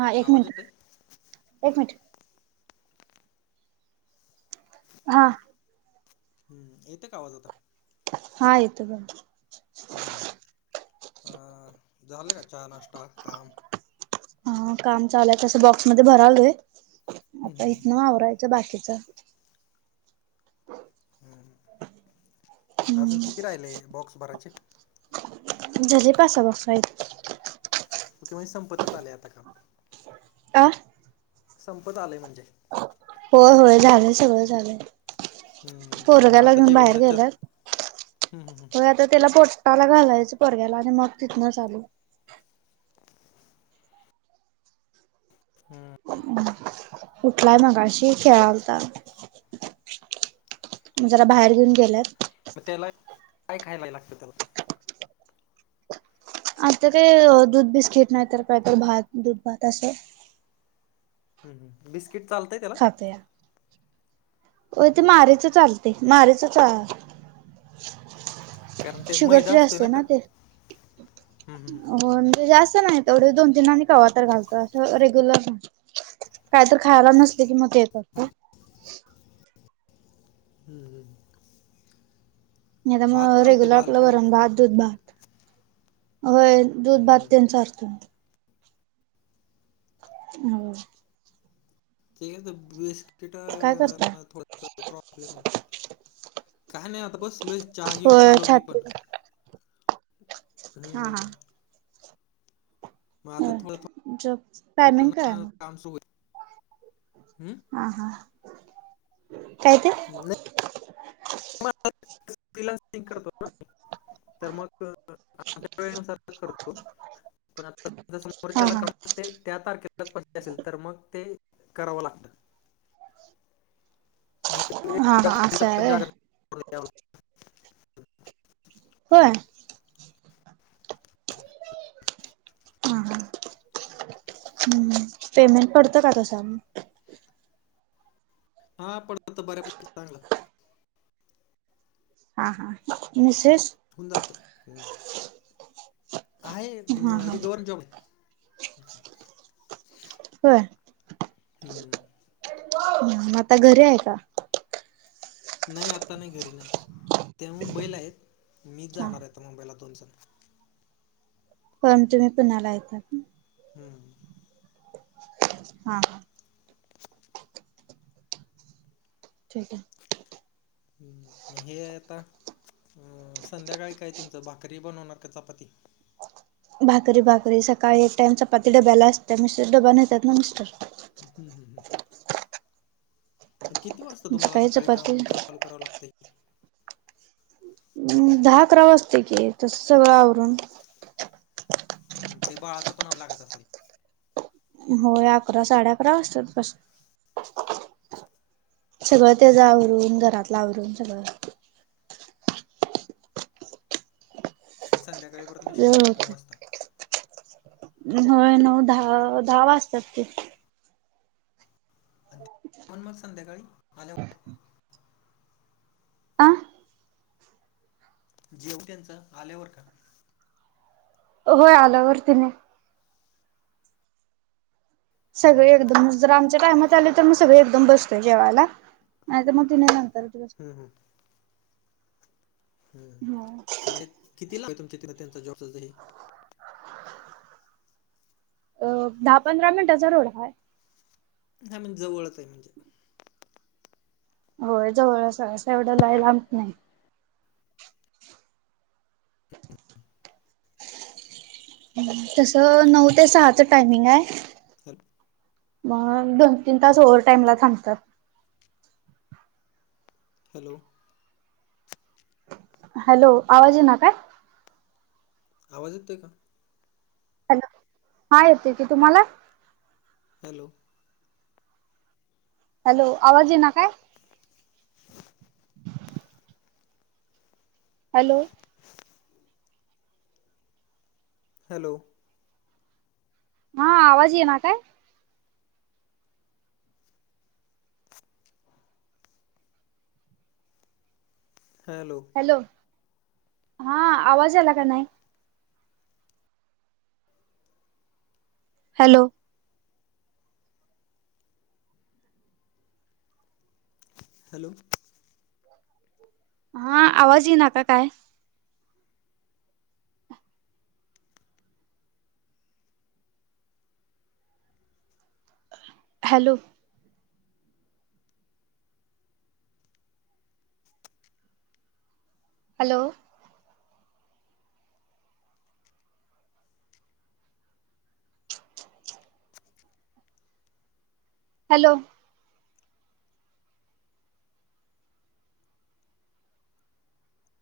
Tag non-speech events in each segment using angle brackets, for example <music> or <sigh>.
हा एक आवाज मिनट येतोय एक मिनट. हा. हम्म येत का आवाज आता? हा येतं बघ. हम्म अ झाले का चहा नाष्टा काम? हा काम चालू हाय तस बॉक्स मध्ये भरालोय आता हम्म इथन आवरायचं. च बाकीच. अजून हम्म किती राहिले बॉक्स भरायचे? झाले पाच सहा बॉक्स राहिले. <unintelligible> संपतच आलय आता काम. आ? संपत आलय म्हणजे. होय होय झालंय सगळं झालंय. हम्म मग पोरगाला आता घेऊन बाहेर जेवणाच्यात गेल्यात हम्म हम्म होय आता त्याला पोट त्याला घालायचं पोरग्याला आणि मग तिथनं चालू. हम्म. उठलाय मगाशी खेळालता. जरा बाहेर घेऊन गेलेत मग त्याला काय खायला लागतं त्याला? आता काय दूध बिस्किट नाही तर काही तर भात दूध भात असं. हम्म हम्म बिस्किट चालतंय त्याला? खातोया होय ते मारीच चालते मारीच चा कारण ते शुगर मैदा फ्री असतोय असते ना ते त्यात हम्म हम्म म्हणजे जास्त नाही. तेवढे दोन तीन आम्ही कवातार घालतो असं रेग्युलर नाय काही तर खायला नसले कि मग ते येत <unintelligible> हम्म हम्म. नाहीतर भात मग चालतोय रेग्युलर भाला आपलं काय होत वरण नाही भात दूध भात होय दूध भात हम्म त्याचा असतो. <inaudible> ठीक आहे बिस्किट काय करताय? थोडा प्रॉब्लेम आहे. काय नाही आता बसलो चहा घेऊन होय आलो मी छाती पण. हो. हा हा. मग आता जॉब थोडंं टायमिंग काय आहे मग? <unintelligible> काम सुरू आहे हम्म. हा हा. नाही <inaudible> <inaudible> वेळेनुसार करतो पण आता हा समोरच्याला हा काम मग ते त्या तारखेलाच पाहिजे असेल तर मग ते करावं लागतं. मग ते हा हा अस रात्रीचं हाय पण व्हय. <inaudible> व्हय. हा हा पेमेंट पडतं का तस मग? हा पडत तर बऱ्यापैकी चांगला. हा हा मिसेस? होऊन जात. हम्म आहे हा ती हा अह गवर जॉब आहे. <inaudible> व्हय. हम्म. हम्म आता घरी आहे का? नाही आता नाही घरी नाहीत. ते मुंबईला आहेत मी हा जाणार आहेता मुंबईला दोन दिवसात. पण तुम्ही पुण्याला आहे का? हम्म. हा. ठीकये. हम्म म हे आता अह संध्याकाळी काय तुमचं भाकरी बनवणार का चपाती? भाकरी भाकरी सकाळी एक टाइम चपाती डब्याला असते, मिस्टर डबा नेतात ना मिस्टर. हम्म हम्म हम्म. किती वाजता तुम्हाला सकाळी कामं चालू करावं लागतंय? अह दहा अकरा वाजतयं की तस सगळं आवरून हम्म ते बाळाचं पण आवराव लागत असेल. होय अकरा साडे अकरा वाजतात तश्या सगळं हम्म. त्याचं आवरून, घरातलं आवरून सगळं आणि संध्याकाळी परत मिस्टर वेळ येतात नऊ होते वाजता. होय नऊ दहा अह दहा वाजतात ते <unintelligible> मग संध्याकाळी आल्यावर आ जेव त्यांचा आल्यावर का? होय आल्यावर त्यांनी हम्म सगळे हम्म एकदमच जर आमच्या टायमात आले, तर मग सगळे एकदम बसतोय जेवायला. नाही तर मग तेनी नंतरच बसते. हम्म हम्म, हम्म कारण किती लावे तुमच्या तिथ त्यांचा जॉबचाच जे हे <unintelligible> <unintelligible> <unintelligible> अ दहा पंधरा मिनिटाचा रोड हाय. हां म्हणजे जवळच आहे म्हणजे होय जवळंच हाय असं एवढं लाय लांब नाही. अह तसं नऊ ते सहाच टायमिंग हाय. हेल्प. मग दोन तीन तासं ओव्हर टाईमला थांबतात. हॅलो. हॅलो आवाज यिना काय? आवाज येतोय का? हॅलो. हा येतोय की तुम्हाला? हॅलो. हॅलो आवाज यीना काय? <unintelligible> हॅलो. हॅलो. हा आवाज यीना काय? हॅॅलो. हॅलो हा आवाज आला का नाय? हॅलो. हॅलो. हा आवाज यीना का काय? Hello. Hello. Hello.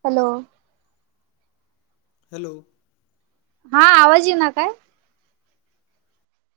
Hello hello हा आवाज यीना काय?